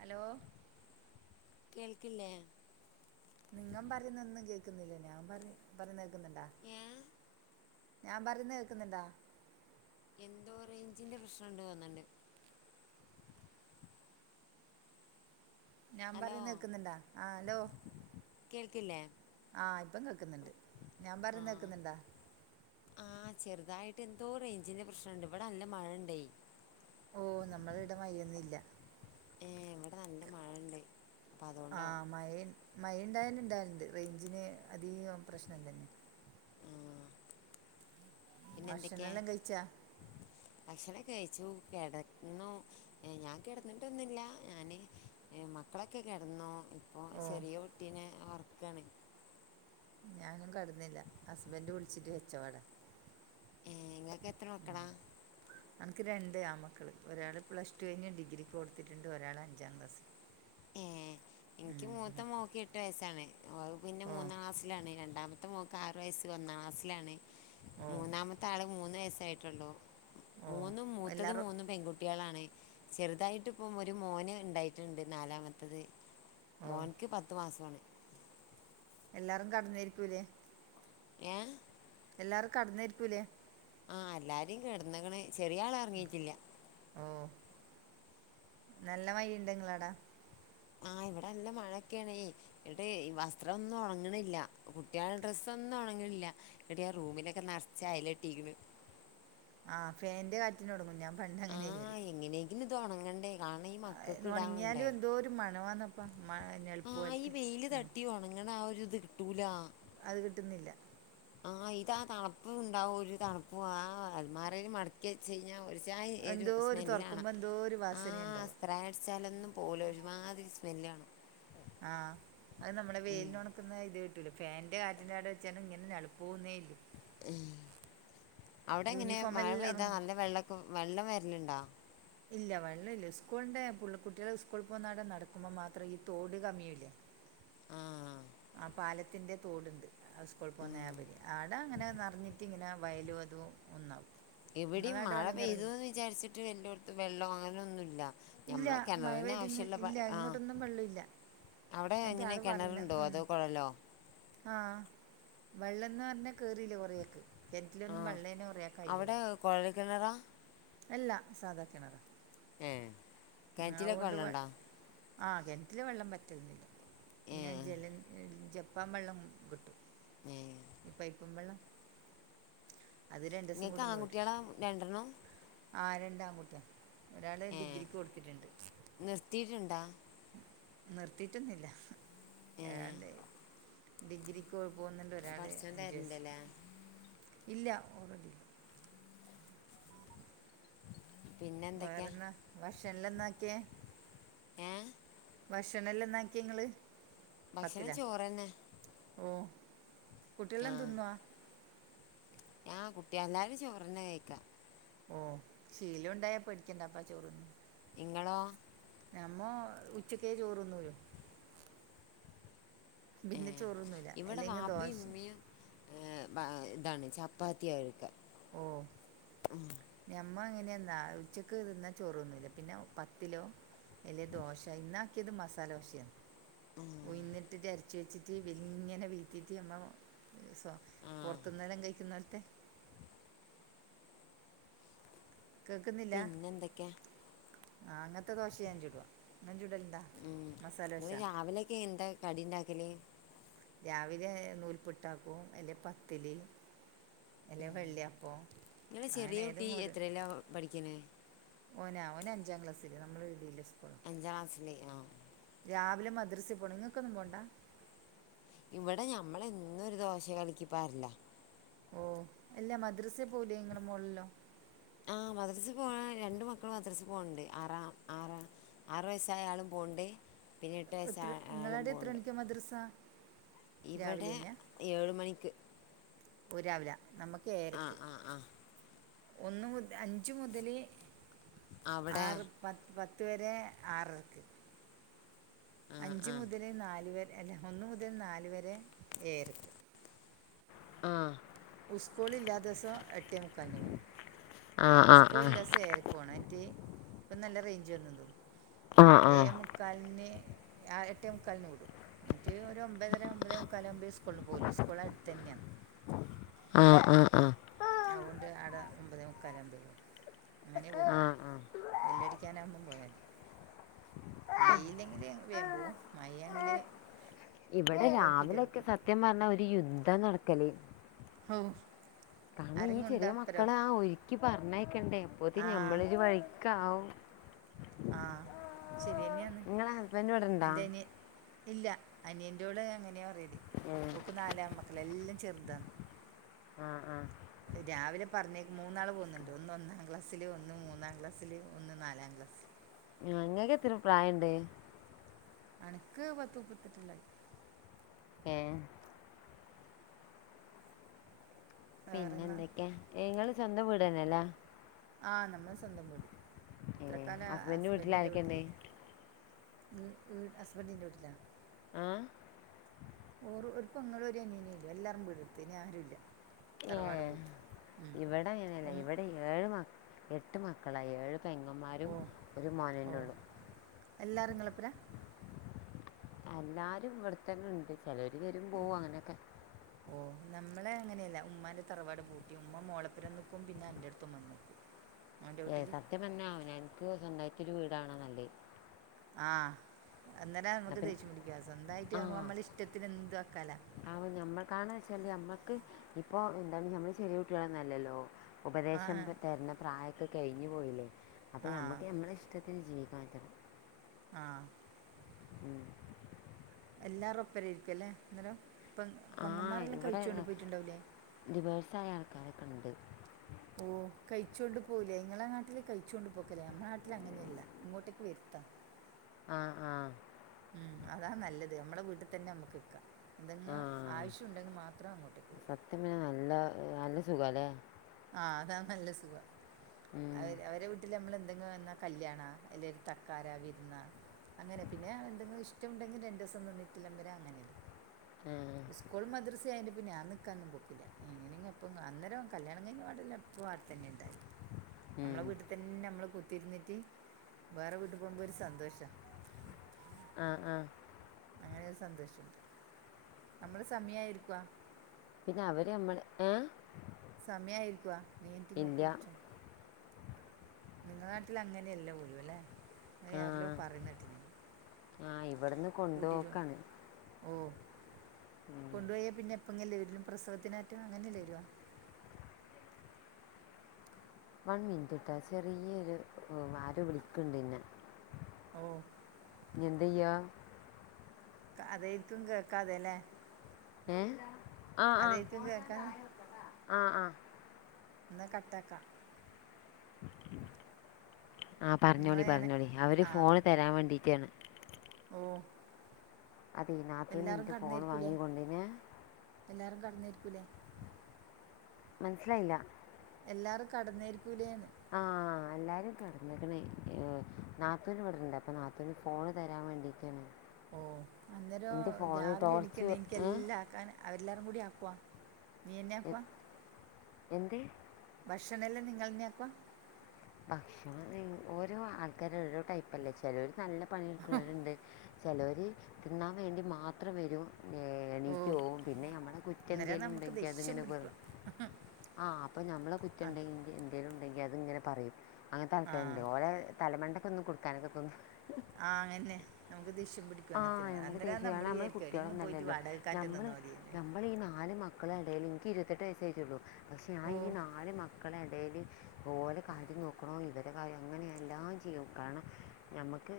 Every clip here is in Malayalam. ഹലോ കേൾക്കില്ലേ നിങ്ങ പറയുന്നൊന്നും കേൾക്കുന്നില്ലേല്ലോ ഞാൻ പറ പറയ്ന്ന കേക്കുന്നുണ്ടാ ഏ ഞാൻ പറയുന്ന കേൾക്കുന്നുണ്ടോ എന്തോ റേഞ്ചിന്റെ പ്രശ്നണ്ട് തോന്നിണ്ട് ഞാൻ ഹലോ പറയുന്ന കേൾക്കുന്നുണ്ടോ ആഹ് ഹലോ കേൾക്കില്ലേ ആഹ് ഇപ്പ കേൾക്കുന്നുണ്ട് ഞാൻ പറയുന്നെ കേക്കുന്നുണ്ടോ ആഹ് ചെറുതായിട്ട് എന്തോ റേഞ്ചിന്റെ പ്രശ്നംണ്ട് ഇവിടെ നല്ല മഴയുണ്ടേ ഓഹ് നമ്മളെവടെ മയൊന്നില്ല ഏ ഇവിടെ നല്ല മഴണ്ട് അപ്പൊ അതുകൊണ്ടാവും ആഹ് മയേ മയ ണ്ടായാൽൻണ്ടാവലുണ്ട് റൈഞ്ചിന് അധി കോം പ്രശ്നം തന്നെ പിന്നെന്തൊക്കെ ഭക്ഷണമെല്ലാം [inaudible] ഭക്ഷണൊക്കേ കഴിച്ച് കെടന്നു ഏയ് ഞാൻ കിടന്ന്ട്ടൊന്നുല്ല ഞാന് മക്കളൊക്കെ കെടന്നൂ ആഹ് ഓ ചെറിയ കുട്ടീനെ ഒറക്കാണ് ഞാനും കെടന്നില്ല ഹസ്ബൻഡറ് വുള്ച്ചിട്ട് വെച്ചവാട ഇങ്ങൾക്ക് എത്ര മക്കളാ [inaudible] അനക്ക് രണ്ട് ആമക്കൾ ഒരാൾ പ്ലസ് ടു കഴിഞ്ഞ് ഡിഗ്രി കൊടുത്തിട്ടുണ്ട് ഒരാള് അഞ്ചാം ക്ലാസ്സിലും ഏഹ് എന്ക്ക് മൂത്തമോള്ക്ക്‌ എട്ട് വയസ്സാണ് ആഹ് [unintelligible] രണ്ടാമത്തെക്കമോൾക്ക്‌ ആറു വയസ് ഒന്നാംക്ലാസ്സിലാണ് ഓ ഓ മൂന്നാമത്തെ ആള് മൂന്ന് വയസായി [unintelligible] ഓ മൂന്നും മൂത്തത് എല്ലാരും മൂന്നും പെൺകുട്യാളാണ് ചെറുതായിട്ട് ഇപ്പം ഒരു മോന് ഉണ്ടായിട്ടുണ്ട് നാലാമത്തത് ഓ മോന്ക്ക് പത്ത് മാസം എല്ലാരും കടന്നേര്ക്കും ല്ലേ ഏഹ് എല്ലാരും കടന്നേര്ക്കുല്ലേ ആഹ് എല്ലാരും കെടന്ന്ക്ക്ണ് ചെറിയ ആള് ഉറങ്ങീട്ടില്ല. ഓ നല്ല മയണ്ടോ നിങ്ങളെ അടെ ആഹ് ഇവിടെ നല്ല മഴൊക്കെയണെ. ഇവിടെ ഈ വസ്ത്രം ഒന്നും ഉണങ്ങണില്ല കുട്ടിയൊളെ ഡ്രസ്സൊന്നും ഉണങ്ങണില്ല. എടി ആഹ് റൂമിലൊക്കെ നിറച്ചായല കെട്ടിക്ക്ണ്. ആഹ് ഫാൻ്റെ കാറ്റിന് ഒണങ്ങും ഞാൻ പണ്ട് അങ്ങനെ ചെയ്യല്. ആഹ് എങ്ങനെയെങ്കിലും ഇത് ഒണങ്ങണ്ടേ? ഉണങ്ങിയാലും എന്തോ ഒരു മണവന്നപ്പ മ നൊൽപ്പ് ആഹ് ഈ പോലത്തെ വെയില് ആ തട്ടിയോണങ്ങണ ആഹ് ഒരു ഇത് കിട്ടൂല. അത് കിട്ടുന്നില്ല. ആഹ് ഇതാ തണുപ്പും ഉണ്ടാവും ഒരു തണുപ്പും ആഹ് അലമാരയിൽ മടക്കി വെച്ച്ഞ്ഞാ ഒരു ചായി ഒരു എന്തോ സ്മെല്ലാണ് തുറക്കുമ്പോ എന്തോ ഒരു വാസന ആഹ് ഉണ്ടാവും സ്പ്രേ അടിച്ചാലൊന്നും. പോവുല്ല ഒരുമാതിരി സ്മെല്ല് ആണ്. ആഹ് അത് നമ്മുടെ വേലിനോ [unintelligible] അവിടെ എങ്ങനെ മഴ യൂണിഫോമെല്ലാം പെയ്താ ഒണങ്ങും നല്ല വെള്ള ഒക്കെ വെള്ളം വരാല്ണ്ടാ. ഇല്ല വെള്ളം ഇല്ല സ്കൂളിന്റെ [unintelligible] സ്കൂളിൽ പോകുന്നവട്ടെ നടക്കുമ്പോ മാത്രം ഈ തോട് കമ്മിയൂല്ലേ ആഹ് ആഹ് പാലത്തിന്റെ തോടുണ്ട് ആഹ് സ്കൂൾ പോവുന്ന ഉം വരി ആടെ അങ്ങനെ നിറഞ്ഞിട്ട് [unintelligible] വയലും അതും ഒന്നാവും. ഇവിടെം നിങ്ങളവിടെ മഴ വെള്ളം കയറലുണ്ടോ പെയ്തുന്ന് വിചാരിച്ചിട്ട് എല്ലാടത്തും വെള്ളം അങ്ങനെയൊന്നുമില്ല. ഇല്ല ഞമ്മളെ മഴ കണറിന് പെയ്തിന്ന് ആവശ്യമുള്ള പ ഇല്ല ആഹ് ഇങ്ങോട്ടൊന്നും വെള്ളമില്ല അവിടെ അതിൻ്റെ എങ്ങനെ ആൾ കിണറുണ്ടോ അതോ കുഴലോ ആഹ് വെള്ളംന്ന് പറഞ്ഞ [unintelligible] കോഴൽകേണറ എല്ലാ സാധാ കിണറ. ഏ അതുകൊണ്ട് ആഹ് കിണറ്റിലെ വെള്ളം വറ്റലില്ല പിന്നെ ഏഹ് ജല ജപ്പാൻ വെള്ളം കിട്ടും. ഉം പൈപ്പ് വെള്ളം അത് രണ്ട്സം ഇങ്ങക്ക് കുടുംബ വരും. ആൺകുട്ടികളാ രണ്ടെണ്ണം ആഹ് രണ്ട് ആൺ കുട്ടി ഒരാൾ ഡിഗ്രിക്ക് കൊടുത്തിട്ടുണ്ട്. നിർത്തിയിട്ടുണ്ടോ നിർത്തിയിട്ടുന്നില്ല ഏഹ് ഏതാണ്ട് ഡിഗ്രിക്ക്. പോകുന്നുണ്ട് ഒരാൾ പടച്ചോൻ അഞ്ച് വയസ്സ് തരണ്ടല്ലേ ഇല്ല ഓള് പിന്നെ എന്തൊക്കെയാ വേറെന്നാ ഭക്ഷണല്ലന്നാക്കിയ. ഏഹ് ഭക്ഷണംല്ലാം എന്നാക്കിയ നിങ്ങള് ഭക്ഷണം ചോറ്ന്നെ. ഓ കുട്ടിയെല്ല ആഹ് തിന്നുവാ ആഹ് കുട്ടിയ എല്ലാരും ചോറിന്നെ കഴിക്ക. ഓ ശീലം ഉണ്ടായ പേടിക്കണ്ടാപ്പാ ചോറ് തിന്നും. ഇങ്ങളോ ഞമ്മ ഉച്ചക്കേ ചോറൊന്നൂലു. പിന്നെ ചോറ് തിന്നുല്ല അല്ലെങ്കിൽ ദോശ ഏ ഇതാണ് ചപ്പാത്തിയ കഴിക്ക ഓ. ഞമ്മ അങ്ങനെയ ഉച്ചക്ക് തിന്നാ ചോറൊന്നുല്ല പിന്നെ പത്തിലോ. അല്ലേ ദോശ ഇന്നാക്കിയത് മസാല ദോശയാണ് ഉം ഉഴിന്നിട്ടിട്ട് അര [unintelligible] ആഹ് പൊർത്ത്ന്നേടം കയ്ക്കുന്നേറ്റെ കേക്കുന്നില്ലാ പിന്നെന്തൊക്കെയാ ആഹ് അങ്ങൻത്തെ ദോശ ഞാൻ ചുടും നിങ്ങള് ചുടല്ണ്ടാ? ഉം നിങ്ങള് രാവിലൊക്കെ എന്താ കടിണ്ടാക്കല് രാവിലെ നൂൽപുട്ടാക്കും അല്ലെ പത്തല് അല്ലേ വെള്ളിയാപ്പൊ നിങ്ങളെ ചെറിയ അങ്ങനെ കുട്ടി ഏതെങ്ങും ഒരു എത്രയിലാ പഠിക്കണേ ഓനാ ഓന് അഞ്ചാം ക്ലാസ്സില് നമ്മള വീടിന്റെ സ്കൂളാ അഞ്ചാം ക്ലാസ്സില് ആഹ് രാവിലെ മദ്രസേ പോണം നിങ്ങക്കൊന്നും പോണ്ട ഇവിടെ ഞമ്മളെന്നും ഒരു ദോശ കലക്കിപ്പാറലാ ഓഹ് എല്ല മദ്രസെ പോലേ ഇങ്ങളടെ മോളെല്ലോ ആഹ് മദ്രസെ പോവാൻ രണ്ടു മക്കള് മദ്രസെ പോണ്ട് ആറ ആറ ആറു വയസ്സായാളും പോണ്ട് പിന്നെ എട്ട് വയസ്സായാളും പോണ്ട് ദ് മദ്രസ ഇവിടെ രാവിലെ തന്നെയാ ഏഴ് മണിക്ക് ഓ രാവില നമ്മുക്ക് ആ ഏയരക്ക് ആ ആ ഒന്ന് മുത അഞ്ച് മുതല് അവിടെ ആറ് പത്ത് പത്ത് വരെ ആറരക്ക് ആ അഞ്ച് ആ മുതല് നാല് വരെ അല്ല ഒന്ന് മുതൽ നാല് വരെ ഏയരക്ക്‌ ആഹ് ഉസ്കളില്ലാത്ത ദിവസം എട്ടേ മുക്കാൽന് പോണ്ട് ആ ആ ആ ആ ആ സ്കൂൾള്ള ദിവസം ഏരക്ക്‌പോണം എന്നിട്ട് ഇപ്പ നല്ല റേഞ്ച് ആ വന്നന്ന്തോന്നുന്നു ഏഴെമുക് ക്കാൽന് ആഹ് എട്ടേ മുക്കാൽന് വിടും എന്നിട്ട് ഒരു ഒൻപതര ദ് ഒമ്പതെ മുക്കാല് ആവുമ്പേ സ്കൂളില് പോകൂല് സ്കൂള് അടുത്തന്നെയാണ് ആഹ് ആഹ് ആഹ് അതോണ്ട് ആടെ ഒൻമ്പതെ മുക്കാലാകുമ്പളെ പോകു അങ്ങനേ പോണ്ടു ആ ആ ബെല്ലടിക്കാനാവുമ്പം പോയാമതി മയില്ലെങ്കില് വേമ്പോകും മയങ്കില് ഇവിടെ രാവിലെക്കെ സത്യം പർഞ്ഞാ ഒരു യുദ്ധം നടക്കല് ഹാവൂ കാരണം ഈ ചെറിയ മക്കള ആ ഒര് ക്കി പറഞ്ഞയക്കണ്ടേ ആ അപ്പോത്തിന് ഞമ്മളൊരു വഴിക്കാവും ആഹ് ശരിയന്നെയാന്ന് നിങ്ങളെ ഹസ്ബൻഡ് ഇവിടെ ഉണ്ടാ എന്റനിയൻ ഇല്ല അനിയൻ്റെയോള് അങ്ങനെയാ പറയല് ഏ ഓക്ക് നാലാമക്കള എല്ലാം ചെറുതാണ് ആഹ് ആഹ് രാവിലെ പറഞ്ഞേക്ക് മൂന്നാള് പോകുന്നുണ്ട് ഒന്ന് ഒന്നാം ക്ലാസ്സില് ഒന്ന് മൂന്നാം ക്ലാസ്സിള് ഒന്ന് നാലാം ക്ലാസ്സിൽ ആഹ് ങ്ങക്കെത്ര പ്രായണ്ട് അണക്ക് പത്ത് മുപ്പത്തെട്ടെല്ലായ് ഏഹ് പിന്നെ വേറെന്നാ എന്തൊക്കെ നിങ്ങള് സ്വന്തം വീടന്നല്ലേ ആഹ് നമ്മള് സ്വന്തം വീട് ഇത്ര ഏ ക്കാല ഹസ്ബൻഡ് ഹസ്ബന്റിന്റെ വീട്ടിലായിരിക്കണ്ടേ വീട്ടില് ഗ് ഗ് ഹസ്ബന്റിൻ്റെ വീട്ടിലാ ആഹ് ഓറു ഒരു പെങ്ങളും ഒരു അനിയനെ ഉള്ളു എല്ലാരും വീടെടുത്ത് ഇനി ആരും ഇല്ല ഏഹ് ഇവിടെ അങ്ങെനെല്ല ഉം ഇവിടെ ഏഴ് മക് എട്ട് മക്കളാ ഏഴു പെങ്ങമാരും ഓ ഒരു ഓ മോനന്നേ ഒള്ളു എല്ലാരും ഇങ്ങളെപ്പരാ എല്ലാരും ഇവിടത്തന്നെണ്ട് ചെലര് വരും പോവും അങ്ങനെക്കെ ഓഹ് നമ്മളെ അങ്ങനെയല്ല ഉമ്മാന്റെ തറവാട് പൂട്ടി ഉമ്മ മോളപ്പുരം നിക്കും പിന്ന അന്റ അടുത്തും വന്ന്ക്കും ഏഹ് സത്യം പറഞ്ഞ അവനാൻക്ക് സ്വന്തായിട്ടൊരു വീടാണ് നല്ലത് ആഹ് അന്നേരം നമുക്ക് അപ്പം ദേഷ്യം പിടിക്ക സ്വന്തായിട്ട് ആകുമ്പോ നമ്മള ഇഷ്ടത്തിന് എന്തുവാക്കാലോ ആവോ ഞമ്മൾക്കാണ് വെച്ചാല് ഞമ്മക്ക് ഇപ്പൊ എന്താണ് നമ്മള് ചെറിയ കുട്ടികളൊന്നല്ലല്ലോ ആഹ് ഉപദേശം തർണ പ്രായൊക്കെ കഴിഞ്ഞു പോയില്ലേ? അപ്പൊ ആഹ് നമ്മുക്ക് നമ്മളെ ഇഷ് ടത്തിന് ജീവിക്കാ [unintelligible] ആഹ് ഉം എല്ലാരു ഒപ്പരയിരിക്കുല്ലേ അന്നേരം പ്പ ആ പെങ്ങന്മാരെല്ലാം ഇവിടെ കഴിച്ചു കൊണ്ട് പോയിട്ടുണ്ടാവില്ലേ? ഡിവേഴ്സായ ആൾക്കാരൊക്കെ ഇണ്ട്. ഓഹ് കഴ്ച്ചോണ്ട് പോകല്ലേ നിങ്ങളെ നാട്ടിൽേ കഴിച്ചുകൊണ്ട് പോക്കല്ലേ നമ്മടെ നാട്ടിൽ അങ്ങനെ അല്ല. ഇങ്ങോട്ടേക്ക് വർത്താ ആഹ് ആഹ് ഉം അതാ നല്ലത് നമ്മളെ വീട്ടിൽ തന്നെ നമ്മക്ക് നിക്കാ. എന്തെങ്ങ ആ ആവശ്യുണ്ടെങ്കിൽ മാത്രം അങ്ങോട്ടേക്ക് പോക. [unintelligible] നല്ല നല്ല സുഖല്ലേ? ആഹ് അതാ നല്ല സുഖം ഉം. അവര് അവരെ വീട്ടിൽ നമ്മൾ എന്തെങ്കിലും വന്നാ കല്യാണ, അല്ലെൽ തക്കാരാ വിർന്നാ അങ്ങനെ പിന്നെ എന്തെങ്കിലും ഇഷ്ടമുണ്ടെങ്കിൽ രണ്ടു ദീസം നിന്നിട്ടും വരാ,, അങ്ങനെ ആ ഇഷ് സ്കൂളും, മദ്രസിം ആയെണ്ട് പിന്നെ ഞാൻ നിക്കാനൊന്നും പോക്കില്ല. എങ്ങനെങ്കി അപ്പം അന്നേരം കല്യാണം കഴിഞ്ഞ പാടെല്ലാം എപ്പോ അവിടെത്തന്നെ ഇണ്ടായി നമ്മളെ ഉം. വീട്ടിൽ തന്നെ നമ്മള് കുത്തിയിരുന്നിട്ട്, വേറെ വീട്ടിൽ പോകുമ്പോൾ ഒരു സന്തോഷാ ആഹ് ആഹ് അങ്ങനെയൊരു സന്തോഷുണ്ട്. നമ്മള് സമയായിരിക്കുവ പിന്നെ അവർ നമ്മളെ ഏഹ് സമയ ആയിരിക്കുവ നീഇൻക്ക് ഇങ്ങോട്ട് ഇല്ല വിളിച്ചോ. നിങ്ങളെ നാട്ടിൽ അങ്ങനെയല്ലേ പോലും ല്ലെ ആഹ് ആഹ് ഇവിട്ന്ന് കൊണ്ടോക്കാണ്. ഓഹ്! കൊണ്ടുപോയാൽ പിന്നെ എപ്പങ്ങല്ലേ വെരുഒള്ളു പ്രസവത്തിന അറ്റം അങ്ങനെയല്ലേ വരുവാ വൺ മിനിറ്റ് ട്ടോ ചെറിയൊരു ആരോ വിളിക്ക്ണ്ട്ന്നെ ഓഹ്! ഇനി എന്തയ്യാ? അതേയിരിക്കും കേക്കാതെല്ലെ ഏഹ് ആഹ് അതായിരിക്കും ആഹ് കേൾക്കാതെ ആഹ് ആഹ് എന്ന കട്ടാക്കാ ആഹ് പർഞ്ഞോളി നിങ്ങളെ ഞാൻ പർഞ്ഞോളി അവര് ഫോണ് തരാൻ വേണ്ടിട്ടാണ്. ഓഹ്! അതെ നാത്തൂനു ഇന്റെ ഫോൺ വാങ്ങിക്കൊണ്ടോയീന് എല്ലാരും കട് ന്നേയിരിക്കൂലേ? മൻസ്സിലായില്ല! എല്ലാരും കട്ന്നേരിക്കൂലേന്ന്? എല്ലാരും കട്ന്ന്ക്ക്ണ്. ഹ് നാത്തൂനു ഇവിടണ്ട് അപ്പൊ നാത്തൂനു ഫോണ് തരാൻ വേണ്ടിട്ടാണ്. ഓഹ്! അന്നേരം രാവിലെ ടോർച്ച് എണിക്കണേ എനിക്ക് ഏ എല്ലാം ആക്കാന് അവരെല്ലാരും കൂടി ആക്കുവാ നീ എന്നെ ആക്കുവാ? എ- എന്ത്? ഭക്ഷണം എല്ലാം നിങ്ങൾന്നെയ ആക്ക ഭക്ഷണം ഓരോ ആൾക്കാരും ഓരോ ടൈപ്പല്ലേ ചിലർ നല്ല പണി ടുക്കുന്നവരുണ്ട്.. ! ചെലോർ തിന്നാൻ വേണ്ടി മാത്രം വെരും. ഓ എണീറ്റോവും പിന്നെ നമ്മടെ കുറ്റം അന്നേരം എന്തേലും നമുക്ക് ഇണ്ടെങ്കി ദേഷ്യം അതിങ്ങനെ പിടിക്കുക പറിം. ആഹ്! അപ്പൊ നമ്മളെ ആ കുറ്റംണ്ടെങ്കിൽ എന്തേലും ഇണ്ടെങ്കിൽ അത് ഇങ്ങനെ പറയും. അങ്ങൻത്തെ ആൾക്കാർണ്ട് ആ ഓലെ തലമണ്ടക്കൊന്ന് കൊട്ക്കാൻ തോന്നും. ആഹ് അതന്നെ നമുക്ക് ദേഷ്യം പിടി ആഹ് നമുക്ക് ദേഷ്യണ് നമ്മള് പോയിട്ട് കുട്ടിയാളൊന്നല്ലല്ലോ വാടകക്കാറ്റ് നമ്മള് നിന്നാ മതിയേന്ന് നമ്മള് ഈ നാല് മ മക്കളെ എടേല് എനിക്ക് ഇരുപത്തെട്ട് വയസ്സായിട്ടെള്ളു പക്ഷെ ആ ഈ ഓഹ് നാല് മക്കള എടേല് ഓലെ കാര്യം നോക്കണോ ഇവരെ കാര്യം അങ്ങനെയ എല്ലാം ചെയ്യും കാരണം ഞമ്മക്ക്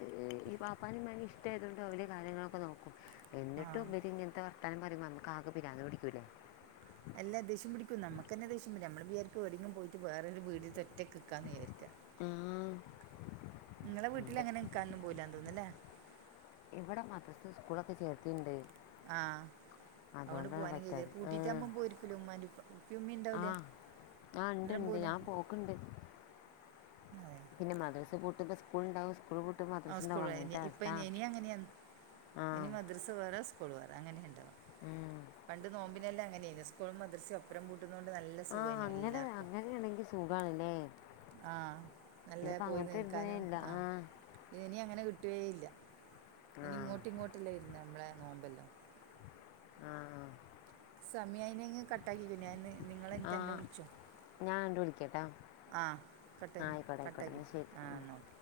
ഇപ്പാനും ഉമ്മാനെയും ഇഷ്ടമായതുകൊണ്ട് ഓലെ കാര്യങ്ങളൊക്കെ നോക്കും എന്നിട്ടും ആഹ് ഇവര് ഇങ്ങനത്തെ വർത്താനം പറുമോ നമുക്ക് ആകെ പിരാന്ത് പിടിക്കൂലേ അല്ലാ ദേഷ്യം പിടിക്കും നമുക്ക് ന്നെ ദേഷ്യം വരും നമ്മള് വിചാരിക്കും എവടെങ്കും പോയിട്ട് വേരു ഒരു വീട് സെറ്റാക്കി വക്കാന്ന് വിചാരിക്കാം ഉം ഇങ്ങളെ വീട്ടിൽ അങ്ങനെ നിക്കക്കാനന്നും പോകൂലാ തോന്നുന്നല്ലേ ഇവിടെ മദ്രസ്സും സ്കൂളും ഒക്കെ ചേർത്തിണ്ട് ആഹ് അതെണ്ട് പോകാനും കയ്യൂല പറ്റാതെ പൂട്ടിറ്റാകുമ്പം പോയിരിക്കല ഉമ്മാന്റെ ഉപ്പാന്റെ ഉപ്പി ഉമ്മ ആ ഉണ്ടാവില്ലേ ആ ഇണ്ട് ഇണ്ട് ഞാൻ പോക്ക്ണ്ട് അതെ പിന്നെ മദ്രസ പൂട്ടുബോ സ്കൂള് ഉണ്ടാവും സ്കൂൾ. പൂട്ടു ആ സ്കൂൾ ഇപ്പം ഇ ഇനി അങ്ങനെയ ആ ഇനി മദ്രസ് വേറെ സ്കൂൾ വേറെ അങ്ങനെയ ഉണ്ടാവ ഉം പണ്ട് നോമ്പിനെല്ലാം അങ്ങനെ സ്കൂൾ മദ്രസ ഒപ്പും പൂട്ടി പൂട്ടുന്നോണ്ട് നല്ല ആ സുഖയ്നു അങ്ങനെ എല്ലാവർക്കും അങ്ങനെയാണെങ്കിൽ സുഖമാണല്ലേ ആഹ് നല്ല ഇതിപ്പോൾ പോയി അങ്ങനത്തെ ഇരുന്നേ നിൽക്കാനും ഇല്ല ആ ആഹ് ഇത് ഇനി അങ്ങനെ കിട്ടുകേ ഇല്ല ആ ഇനി ഇങ്ങോട്ടി ഇങ്ങോട്ടല്ലേ ഇരുന്നു നമ്മളെ നോുമ്പല്ലോ ആഹ് സമയം ആയിനനെങ്കിൽ കട്ടാക്കിക്കോ. ഞന്ന് നിങ്ങള എനെ ആ തന്നെ വിളിച്ചോ. ഞാൻ ഉണ്ട് വിളിക്കട്ടാ ആഹ് കട്ട് ആ ആയിക്കോട്ടെ കട്ട് ആയിക്കോട്ടെ എന്നാൽ ശരി ആ ഉം. നോക്ക